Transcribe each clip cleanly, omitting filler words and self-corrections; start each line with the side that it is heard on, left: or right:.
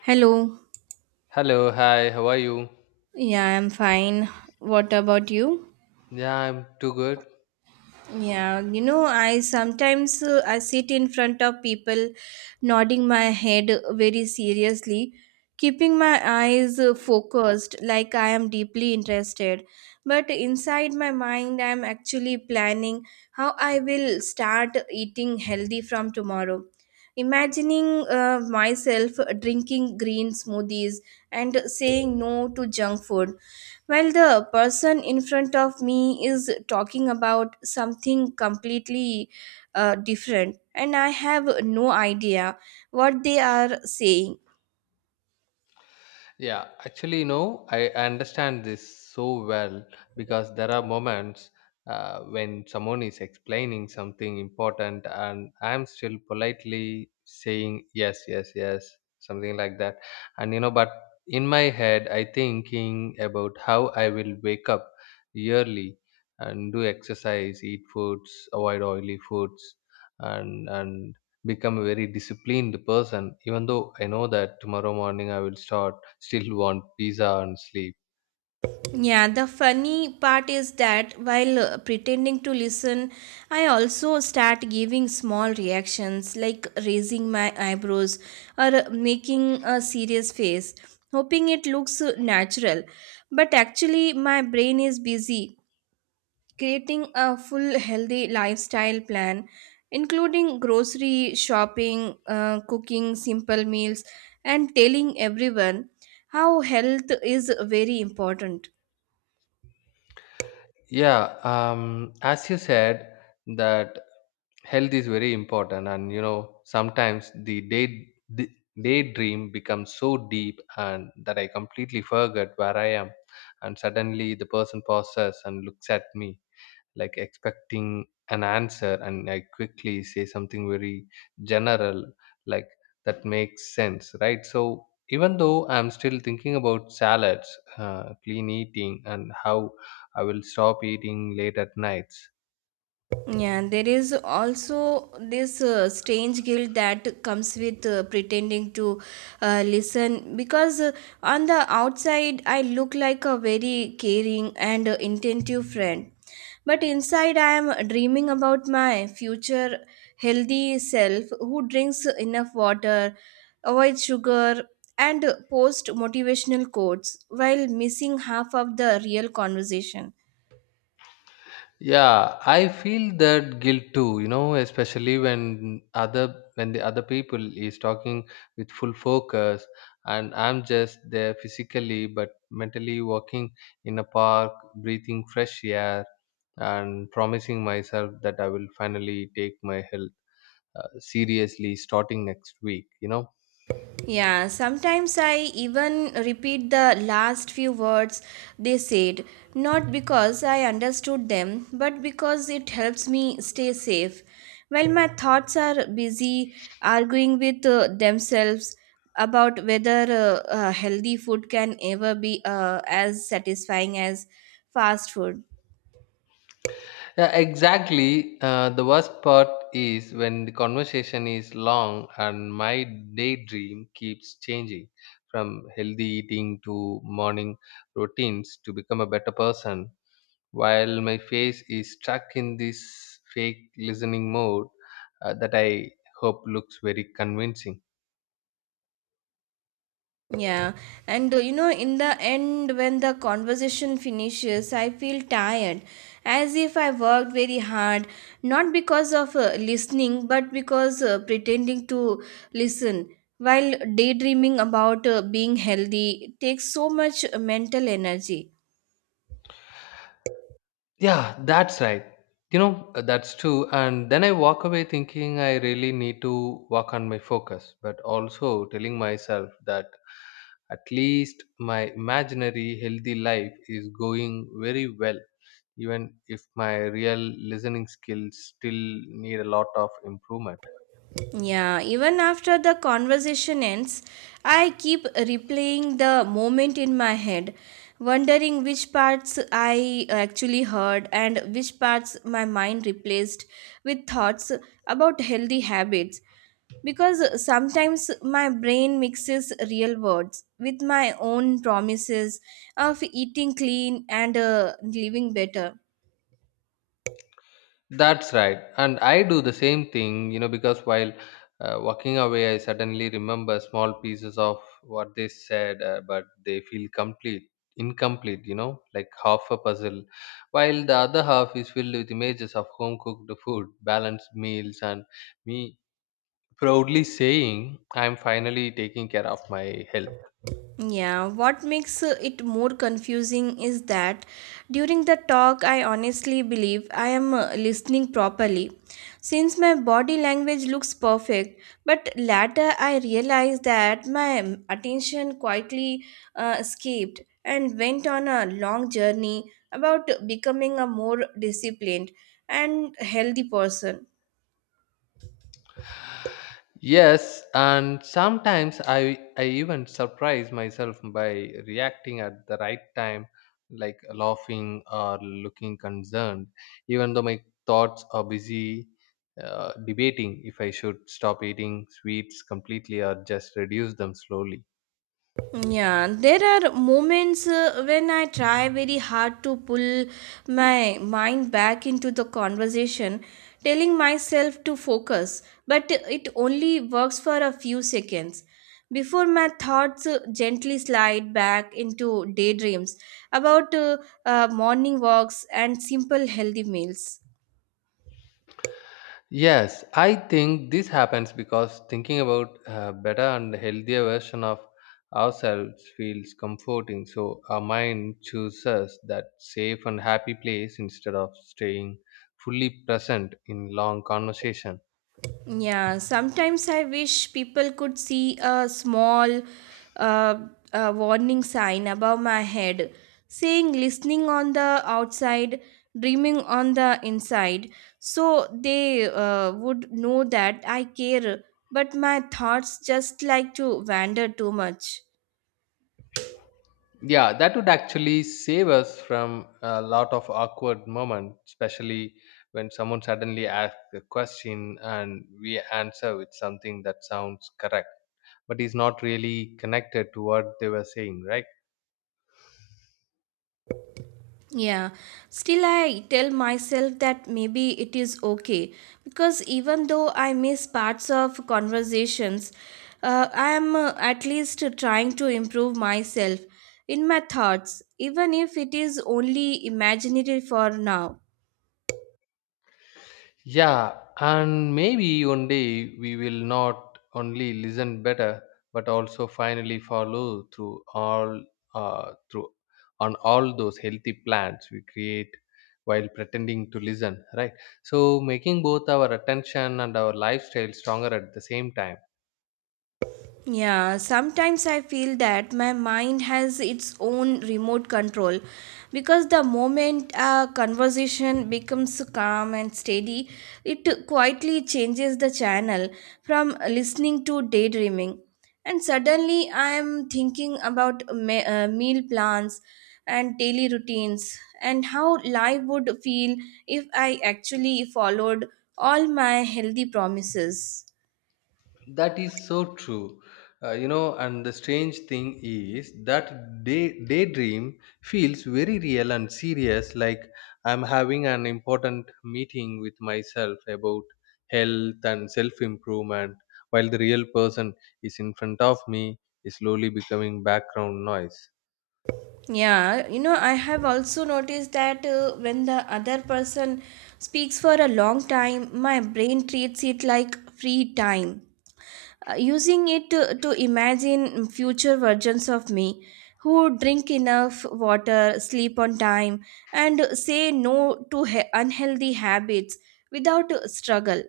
right: Hello.
left: Hello, hi, how are you?
right: Yeah, I'm fine. What about you?
left: Yeah, I'm too good.
right: Yeah, you know, I sometimes I sit in front of people nodding my head very seriously, keeping my eyes focused like I am deeply interested. But inside my mind, I'm actually planning how I will start eating healthy from tomorrow. Imagining myself drinking green smoothies and saying no to junk food. Well, the person in front of me is talking about something completely different, and I have no idea what they are saying.
left: Yeah, actually, you know, I understand this so well because there are moments when someone is explaining something important, and I'm still politely saying yes, yes, yes, something like that. And, you know, but in my head, I thinking about how I will wake up yearly and do exercise, eat foods, avoid oily foods, and become a very disciplined person, even though I know that tomorrow morning I will start still want pizza and sleep.
right: Yeah, the funny part is that while pretending to listen, I also start giving small reactions like raising my eyebrows or making a serious face, hoping it looks natural. But actually, my brain is busy creating a full healthy lifestyle plan including grocery shopping, cooking simple meals and telling everyone how health is very important.
left: Yeah, as you said that health is very important. And you know, sometimes the daydream becomes so deep, and that I completely forget where I am. And suddenly the person pauses and looks at me, like expecting an answer, and I quickly say something very general, like that makes sense, right? So even though I'm still thinking about salads, clean eating, and how I will stop eating late at nights.
right: Yeah, there is also this strange guilt that comes with pretending to listen, because on the outside I look like a very caring and attentive friend, but inside I am dreaming about my future healthy self who drinks enough water, avoids sugar, and posts motivational quotes while missing half of the real conversation.
left: Yeah, I feel that guilt too, you know, especially when the other people is talking with full focus, and I'm just there physically but mentally walking in a park, breathing fresh air, and promising myself that I will finally take my health seriously starting next week, you know.
right: Yeah, sometimes I even repeat the last few words they said, not because I understood them, but because it helps me stay safe. While my thoughts are busy arguing with themselves about whether healthy food can ever be as satisfying as fast food.
left: Yeah, exactly. The worst part is when the conversation is long and my daydream keeps changing from healthy eating to morning routines to become a better person, while my face is stuck in this fake listening mode that I hope looks very convincing.
right: Yeah, and you know, in the end, when the conversation finishes, I feel tired, as if I worked very hard, not because of listening, but because pretending to listen. While daydreaming about being healthy takes so much mental energy.
left: Yeah, that's right. You know, that's true. And then I walk away thinking I really need to work on my focus, but also telling myself that at least my imaginary healthy life is going very well, even if my real listening skills still need a lot of improvement.
right: Yeah, even after the conversation ends, I keep replaying the moment in my head, wondering which parts I actually heard and which parts my mind replaced with thoughts about healthy habits. Because sometimes my brain mixes real words with my own promises of eating clean and living better.
left: That's right. And I do the same thing, you know, because while walking away, I suddenly remember small pieces of what they said, but they feel incomplete, you know, like half a puzzle, while the other half is filled with images of home cooked food, balanced meals, and me proudly saying, I'm finally taking care of my health.
right: Yeah, what makes it more confusing is that during the talk, I honestly believe I am listening properly since my body language looks perfect. But later, I realized that my attention quietly escaped and went on a long journey about becoming a more disciplined and healthy person.
left: Yes, and sometimes I even surprise myself by reacting at the right time, like laughing or looking concerned, even though my thoughts are busy debating if I should stop eating sweets completely or just reduce them slowly.
right: Yeah, there are moments when I try very hard to pull my mind back into the conversation, telling myself to focus, but it only works for a few seconds before my thoughts gently slide back into daydreams about morning walks and simple healthy meals.
left: Yes, I think this happens because thinking about a better and healthier version of ourselves feels comforting. So our mind chooses that safe and happy place instead of staying fully present in long conversation.
right: Yeah, sometimes I wish people could see a small uh, warning sign above my head saying listening on the outside, dreaming on the inside. So they would know that I care, but my thoughts just like to wander too much.
left: Yeah, that would actually save us from a lot of awkward moments, especially when someone suddenly asks a question and we answer with something that sounds correct but is not really connected to what they were saying, right?
right: Yeah, still, I tell myself that maybe it is okay because even though I miss parts of conversations, I am at least trying to improve myself in my thoughts, even if it is only imaginary for now.
left: Yeah, and maybe one day we will not only listen better, but also finally follow through all through on all those healthy plans we create while pretending to listen, right? So making both our attention and our lifestyle stronger at the same time.
right: Yeah, sometimes I feel that my mind has its own remote control because the moment a conversation becomes calm and steady, it quietly changes the channel from listening to daydreaming. And suddenly I am thinking about meal plans and daily routines and how life would feel if I actually followed all my healthy promises.
left: That is so true. You know, and the strange thing is that daydream feels very real and serious, like I'm having an important meeting with myself about health and self improvement, while the real person is in front of me, is slowly becoming background noise.
right: Yeah, you know, I have also noticed that when the other person speaks for a long time, my brain treats it like free time, using it to imagine future versions of me who drink enough water, sleep on time, and say no to unhealthy habits without struggle.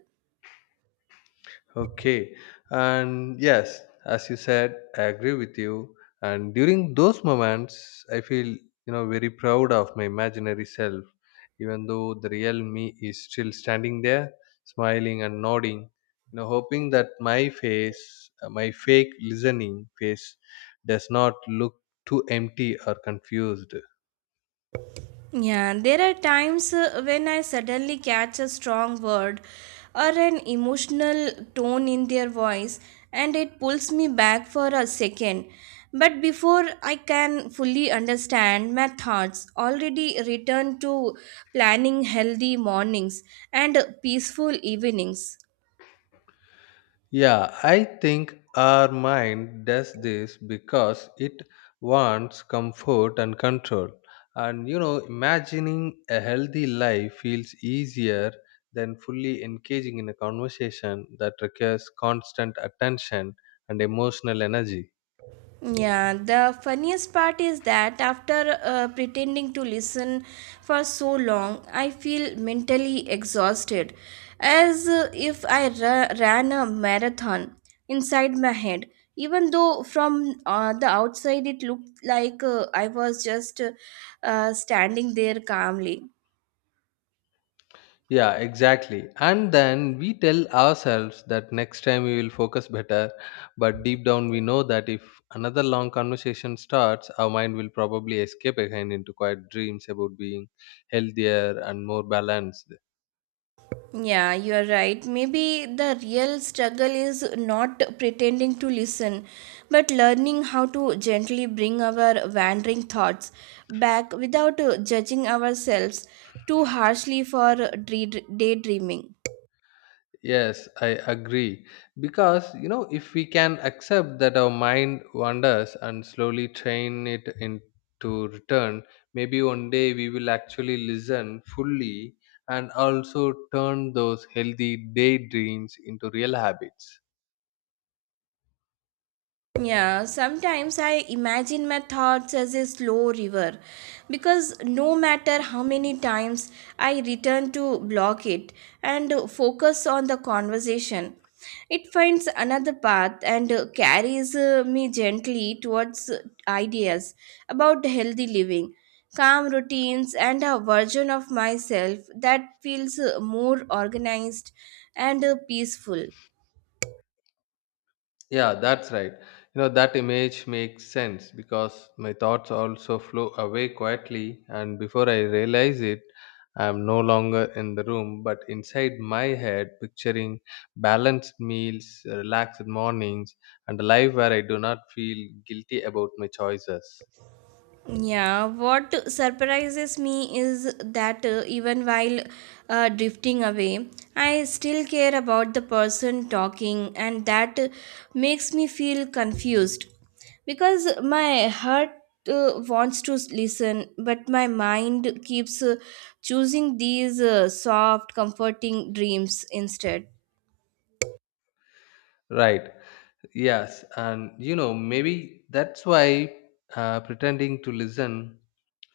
left: Okay. And yes, as you said, I agree with you. And during those moments, I feel, you know, very proud of my imaginary self, even though the real me is still standing there, smiling and nodding, you know, hoping that my face, my fake listening face, does not look too empty or confused.
right: Yeah, there are times when I suddenly catch a strong word or an emotional tone in their voice and it pulls me back for a second. But before I can fully understand, my thoughts already return to planning healthy mornings and peaceful evenings.
left: Yeah, I think our mind does this because it wants comfort and control. And you know, imagining a healthy life feels easier than fully engaging in a conversation that requires constant attention and emotional energy.
right: Yeah, the funniest part is that after pretending to listen for so long, I feel mentally exhausted, as if I ran a marathon inside my head. Even though from the outside it looked like I was just standing there calmly.
left: Yeah, exactly. And then we tell ourselves that next time we will focus better, but deep down we know that if another long conversation starts, our mind will probably escape again into quiet dreams about being healthier and more balanced.
right: Yeah, you're right. Maybe the real struggle is not pretending to listen, but learning how to gently bring our wandering thoughts back without judging ourselves too harshly for daydreaming.
left: Yes, I agree. Because, you know, if we can accept that our mind wanders and slowly train it into return, maybe one day we will actually listen fully and also turn those healthy daydreams into real habits.
right: Yeah, sometimes I imagine my thoughts as a slow river because no matter how many times I return to block it and focus on the conversation, it finds another path and carries me gently towards ideas about healthy living, calm routines, and a version of myself that feels more organized and peaceful.
left: Yeah, that's right. You know, that image makes sense because my thoughts also flow away quietly, and before I realize it, I'm no longer in the room but inside my head, picturing balanced meals, relaxed mornings, and a life where I do not feel guilty about my choices.
right: Yeah, what surprises me is that even while drifting away, I still care about the person talking, and that makes me feel confused because my heart wants to listen, but my mind keeps choosing these soft, comforting dreams instead.
left: Right. Yes, and you know, maybe that's why pretending to listen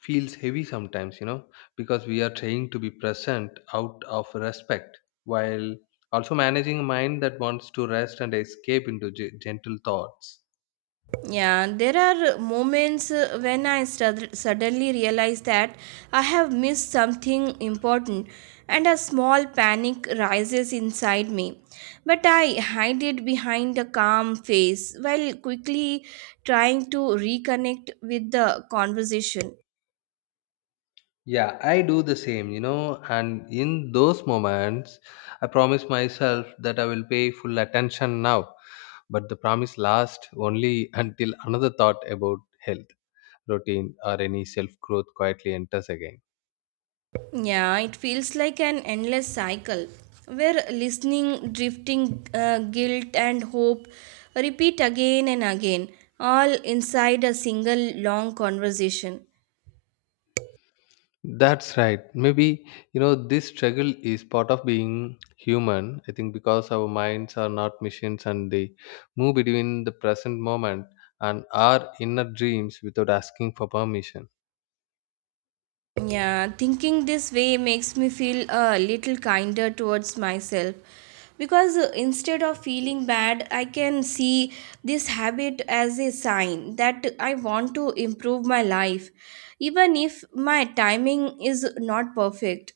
left: feels heavy sometimes, you know, because we are trying to be present out of respect while also managing a mind that wants to rest and escape into gentle thoughts.
right: Yeah, there are moments when I suddenly realize that I have missed something important and a small panic rises inside me. But I hide it behind a calm face while quickly trying to reconnect with the conversation.
left: Yeah, I do the same, you know, and in those moments, I promise myself that I will pay full attention now, but the promise lasts only until another thought about health, routine, or any self growth quietly enters again.
right: Yeah, it feels like an endless cycle where listening, drifting, guilt, and hope repeat again and again, all inside a single long conversation.
left: That's right. Maybe, you know, this struggle is part of being human. I think because our minds are not machines, and they move between the present moment and our inner dreams without asking for permission.
right: Yeah, thinking this way makes me feel a little kinder towards myself because instead of feeling bad, I can see this habit as a sign that I want to improve my life, even if my timing is not perfect.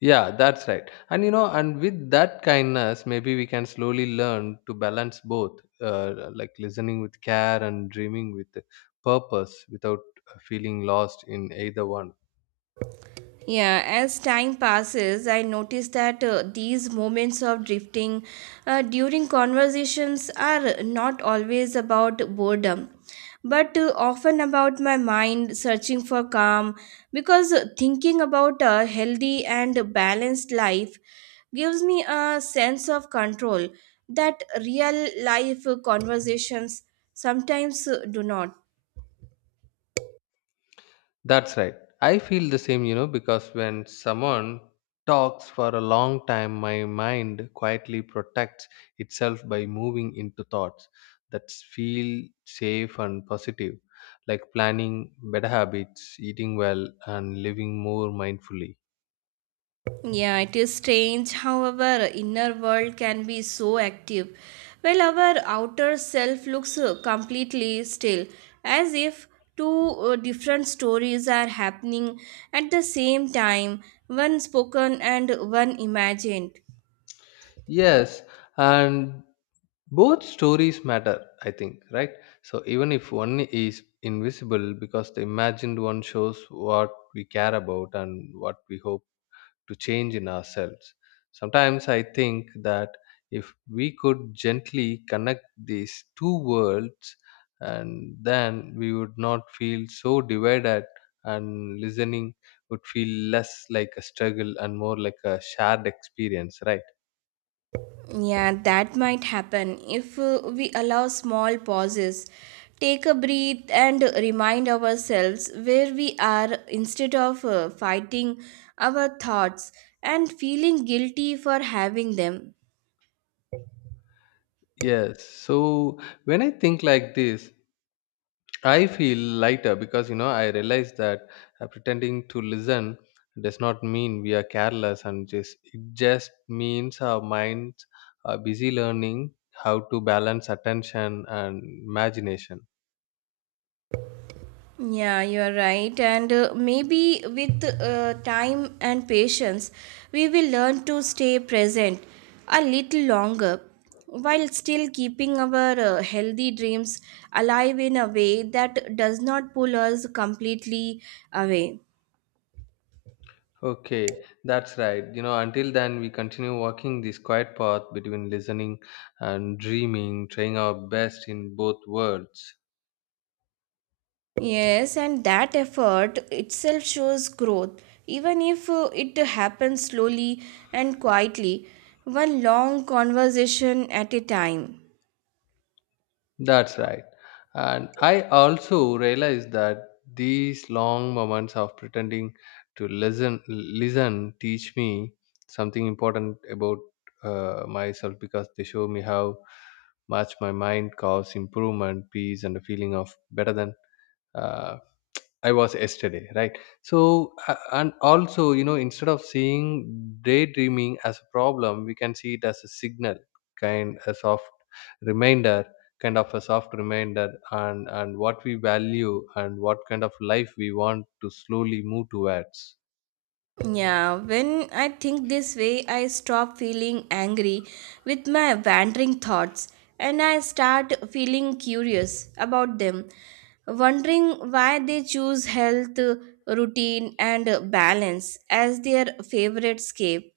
left: Yeah, that's right. And you know, and with that kindness, maybe we can slowly learn to balance both, like listening with care and dreaming with purpose without feeling lost in either one.
right: Yeah, as time passes, I notice that these moments of drifting during conversations are not always about boredom, but often about my mind searching for calm because thinking about a healthy and balanced life gives me a sense of control that real life conversations sometimes do not.
left: That's right. I feel the same, you know, because when someone talks for a long time, my mind quietly protects itself by moving into thoughts that feel safe and positive, like planning better habits, eating well, and living more mindfully.
right: Yeah, it is strange how our inner world can be so active, while our outer self looks completely still, as if two different stories are happening at the same time, one spoken and one imagined.
left: Yes, and both stories matter, I think, right? So even if one is invisible, because the imagined one shows what we care about and what we hope to change in ourselves. Sometimes I think that if we could gently connect these two worlds, and then we would not feel so divided, and listening would feel less like a struggle and more like a shared experience, right?
right: Yeah, that might happen if we allow small pauses, take a breath, and remind ourselves where we are instead of fighting our thoughts and feeling guilty for having them.
left: Yes. So when I think like this, I feel lighter because you know I realize that pretending to listen does not mean we are careless, and just it just means our minds are busy learning how to balance attention and imagination.
right: Yeah, you're right. And maybe with time and patience, we will learn to stay present a little longer while still keeping our healthy dreams alive in a way that does not pull us completely away.
left: Okay, that's right. You know, until then we continue walking this quiet path between listening and dreaming, trying our best in both worlds.
right: Yes, and that effort itself shows growth, even if it happens slowly and quietly, one long conversation at a time.
left: That's right. And I also realized that these long moments of pretending to listen, teach me something important about myself because they show me how much my mind causes improvement, peace, and a feeling of better than. Uh, I was yesterday, right? So, and also, you know, instead of seeing daydreaming as a problem, we can see it as a signal, kind a soft reminder, kind of a soft reminder, and what we value and what kind of life we want to slowly move towards.
right: Yeah, when I think this way, I stop feeling angry with my wandering thoughts and I start feeling curious about them, wondering why they choose health, routine, and balance as their favorite escape.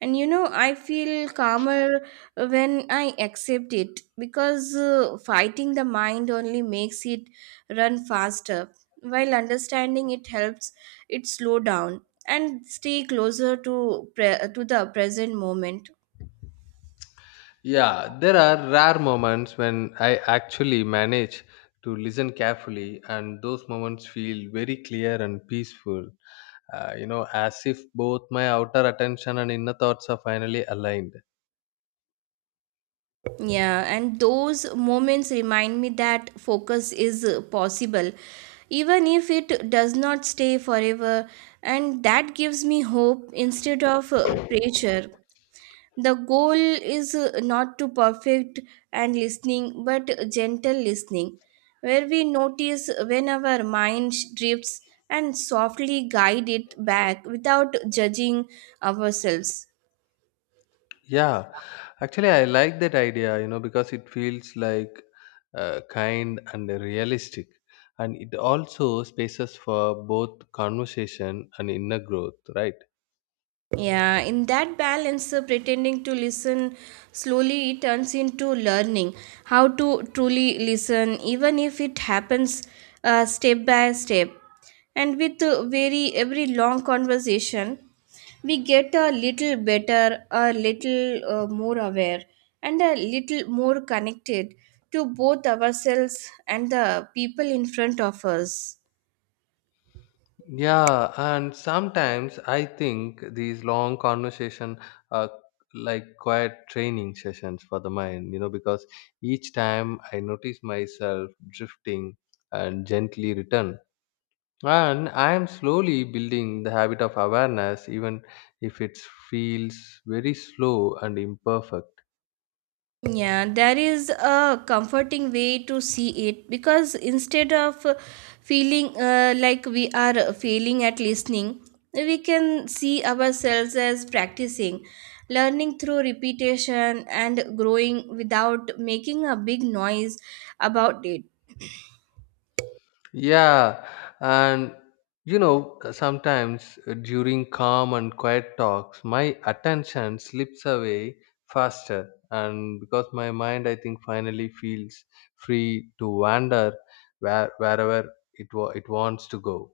right: And you know, I feel calmer when I accept it because fighting the mind only makes it run faster, while understanding it helps it slow down and stay closer to to the present moment.
left: Yeah, there are rare moments when I actually manage to listen carefully, and those moments feel very clear and peaceful. You know, as if both my outer attention and inner thoughts are finally aligned.
right: Yeah, and those moments remind me that focus is possible even if it does not stay forever, and that gives me hope instead of pressure. The goal is not to perfect and listening, but gentle listening, where we notice when our mind drifts and softly guide it back without judging ourselves.
left: Yeah, actually, I like that idea, you know, because it feels like kind and realistic, and it also spaces for both conversation and inner growth, right?
right: Yeah, in that balance, pretending to listen slowly turns into learning how to truly listen, even if it happens step by step. And with very every long conversation, we get a little better, a little more aware, and a little more connected to both ourselves and the people in front of us.
left: Yeah, and sometimes I think these long conversation are like quiet training sessions for the mind, you know, because each time I notice myself drifting and gently return. And I am slowly building the habit of awareness, even if it feels very slow and imperfect.
right: Yeah, there is a comforting way to see it because instead of feeling like we are failing at listening, we can see ourselves as practicing, learning through repetition, and growing without making a big noise about it.
left: Yeah, and you know, sometimes during calm and quiet talks, my attention slips away faster, and because my mind, I think, finally feels free to wander wherever it wants to go.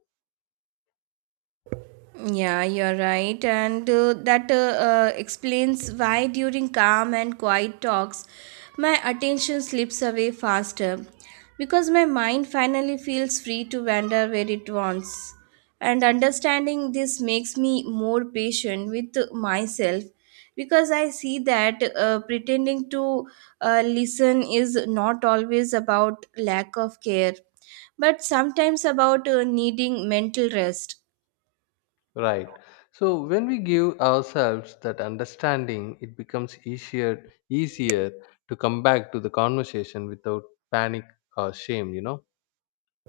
right: Yeah, you're right. And that explains why during calm and quiet talks, my attention slips away faster because my mind finally feels free to wander where it wants. And understanding this makes me more patient with myself because I see that pretending to listen is not always about lack of care, but sometimes about needing mental rest.
left: Right. So when we give ourselves that understanding, it becomes easier to come back to the conversation without panic or shame, you know.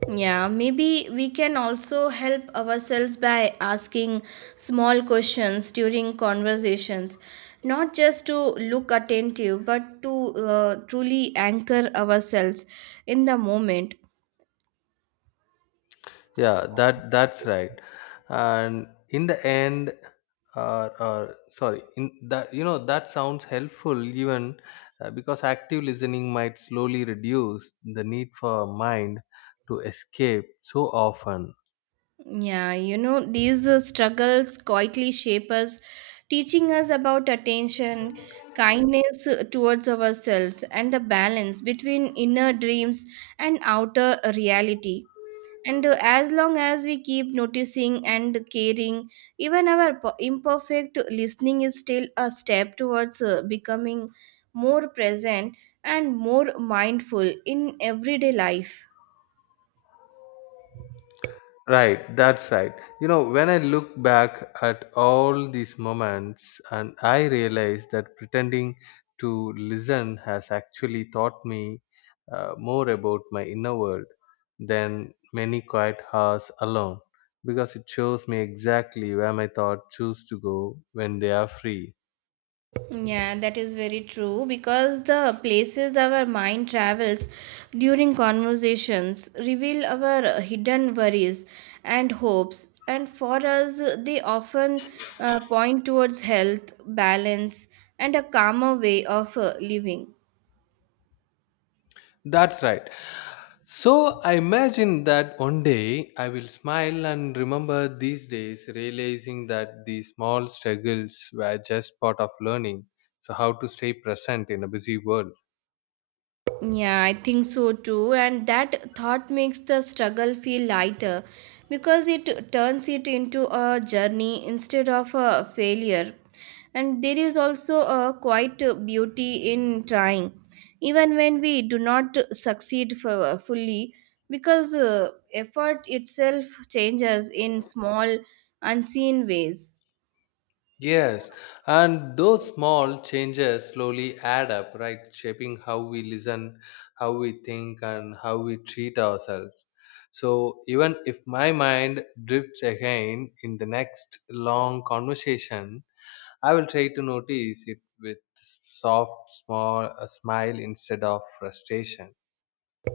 right: Yeah, maybe we can also help ourselves by asking small questions during conversations, not just to look attentive, but to truly anchor ourselves in the moment.
left: Yeah, that's right. And in the end, or sorry, in that, you know, that sounds helpful, even because active listening might slowly reduce the need for mind to escape so often.
right: Yeah, you know, these struggles quietly shape us, teaching us about attention, kindness towards ourselves, and the balance between inner dreams and outer reality. And as long as we keep noticing and caring, even our imperfect listening is still a step towards becoming more present and more mindful in everyday life.
left: Right, that's right. You know, when I look back at all these moments and I realize that pretending to listen has actually taught me more about my inner world than many quiet hours alone because it shows me exactly where my thoughts choose to go when they are free.
right: Yeah, that is very true because the places our mind travels during conversations reveal our hidden worries and hopes. And for us, they often point towards health, balance, and a calmer way of living.
left: That's right. So I imagine that one day I will smile and remember these days, realizing that these small struggles were just part of learning. So, how to stay present in a busy world.
right: Yeah, I think so too. And that thought makes the struggle feel lighter because it turns it into a journey instead of a failure. And there is also a quite beauty in trying, even when we do not succeed fully, because effort itself changes in small, unseen ways.
left: Yes, and those small changes slowly add up, right? Shaping how we listen, how we think, and how we treat ourselves. So, even if my mind drifts again in the next long conversation, I will try to notice it with soft, small a smile instead of frustration.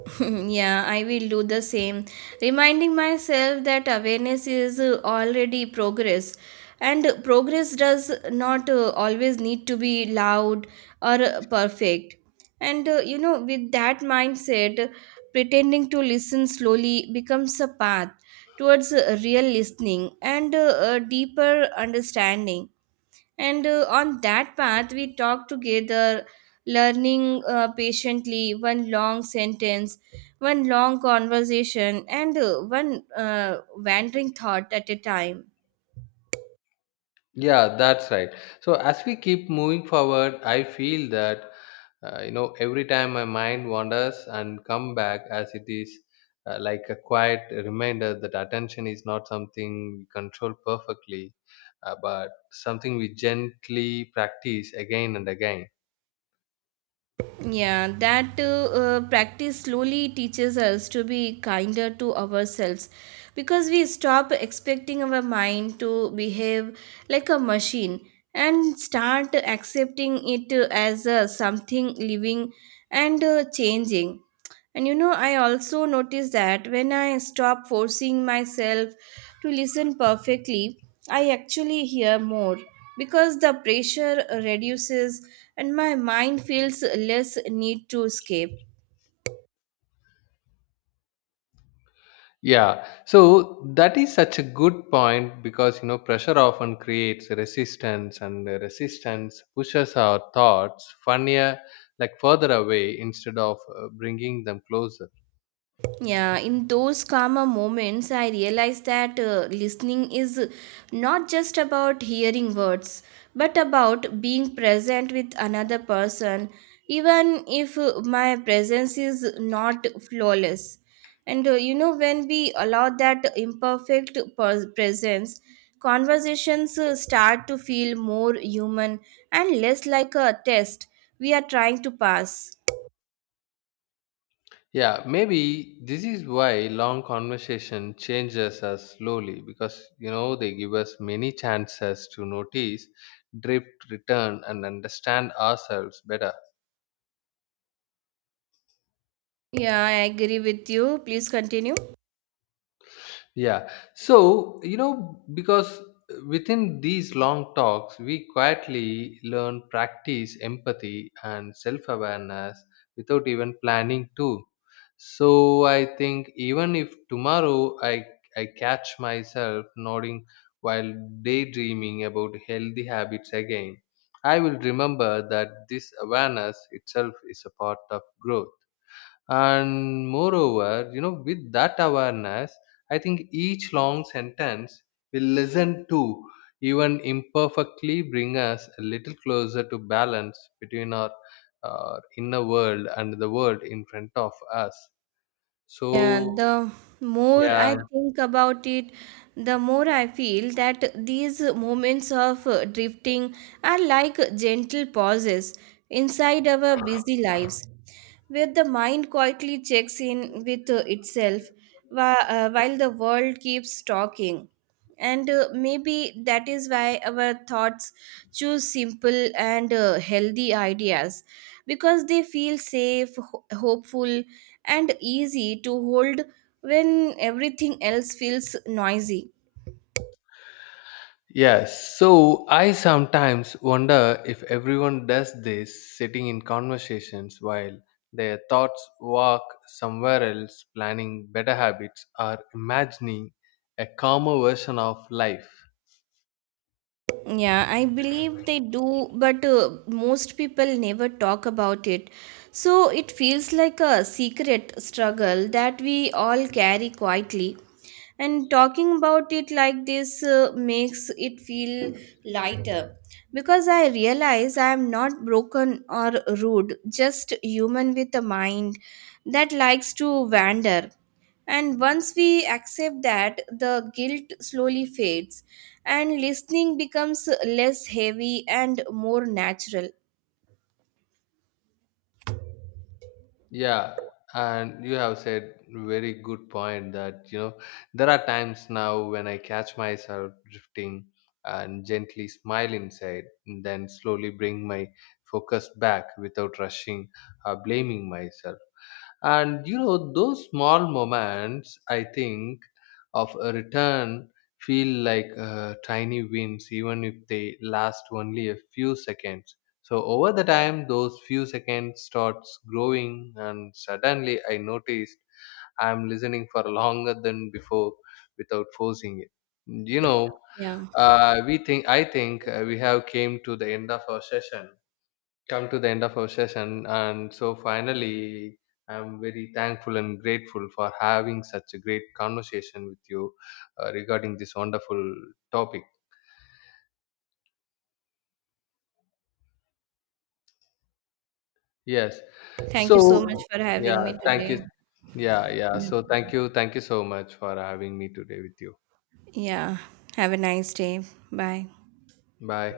right: Yeah, I will do the same, reminding myself that awareness is already progress. And progress does not always need to be loud or perfect. And you know, with that mindset, pretending to listen slowly becomes a path towards real listening and a deeper understanding. And on that path, we talked together, learning patiently one long sentence, one long conversation, and one wandering thought at a time.
left: Yeah, that's right. So as we keep moving forward, I feel that you know every time my mind wanders and come back as it is like a quiet reminder that attention is not something we control perfectly, but something we gently practice again and again.
right: Yeah, that practice slowly teaches us to be kinder to ourselves because we stop expecting our mind to behave like a machine and start accepting it as something living and changing. And you know, I also notice that when I stop forcing myself to listen perfectly, I actually hear more because the pressure reduces and my mind feels less need to escape.
left: Yeah, so that is such a good point because you know pressure often creates resistance, and the resistance pushes our thoughts funnier, like further away instead of bringing them closer.
right: Yeah, in those calmer moments, I realize that listening is not just about hearing words, but about being present with another person, even if my presence is not flawless. And you know, when we allow that imperfect presence, conversations start to feel more human and less like a test we are trying to pass.
left: Yeah, maybe this is why long conversation changes us slowly because you know they give us many chances to notice, drift, return, and understand ourselves better.
right: Yeah, I agree with you. Please continue.
left: Yeah. So, you know, because within these long talks, we quietly learn practice empathy and self awareness without even planning to. So, I think even if tomorrow I catch myself nodding while daydreaming about healthy habits again, I will remember that this awareness itself is a part of growth. And moreover, you know, with that awareness, I think each long sentence will listen to, even imperfectly, bring us a little closer to balance between our inner world and the world in front of us.
right: Yeah,
left: So,
right: the more
left: yeah.
right: I think about it, the more I feel that these moments of drifting are like gentle pauses inside our busy lives, where the mind quietly checks in with itself while the world keeps talking. And maybe that is why our thoughts choose simple and healthy ideas because they feel safe, hopeful, and easy to hold when everything else feels noisy.
left: Yes, so I sometimes wonder if everyone does this sitting in conversations while their thoughts walk somewhere else, planning better habits or imagining a calmer version of life.
right: Yeah, I believe they do, but most people never talk about it. So it feels like a secret struggle that we all carry quietly. And talking about it like this makes it feel lighter because I realize I am not broken or rude, just human with a mind that likes to wander. And once we accept that, the guilt slowly fades and listening becomes less heavy and more natural.
left: Yeah, and you have said very good point that you know there are times now when I catch myself drifting and gently smile inside, and then slowly bring my focus back without rushing or blaming myself. And you know, those small moments, I think, of a return feel like tiny wins, even if they last only a few seconds. So over the time those few seconds starts growing, and suddenly I noticed I'm listening for longer than before without forcing it, you know.
right: Yeah.
left: Uh, we think i think uh, we have came to the end of our session, come to the end of our session and so finally I'm very thankful and grateful for having such a great conversation with you regarding this wonderful topic. Yes,
right: Thank you so much
left: so
right: for
left: yeah,
right: having me
left: thank you.
right: today.
left: Yeah, yeah,
right: Yeah.
left: so thank you, thank you so much for having me today with you.
right: Yeah. Have a nice day. Bye.
left: Bye.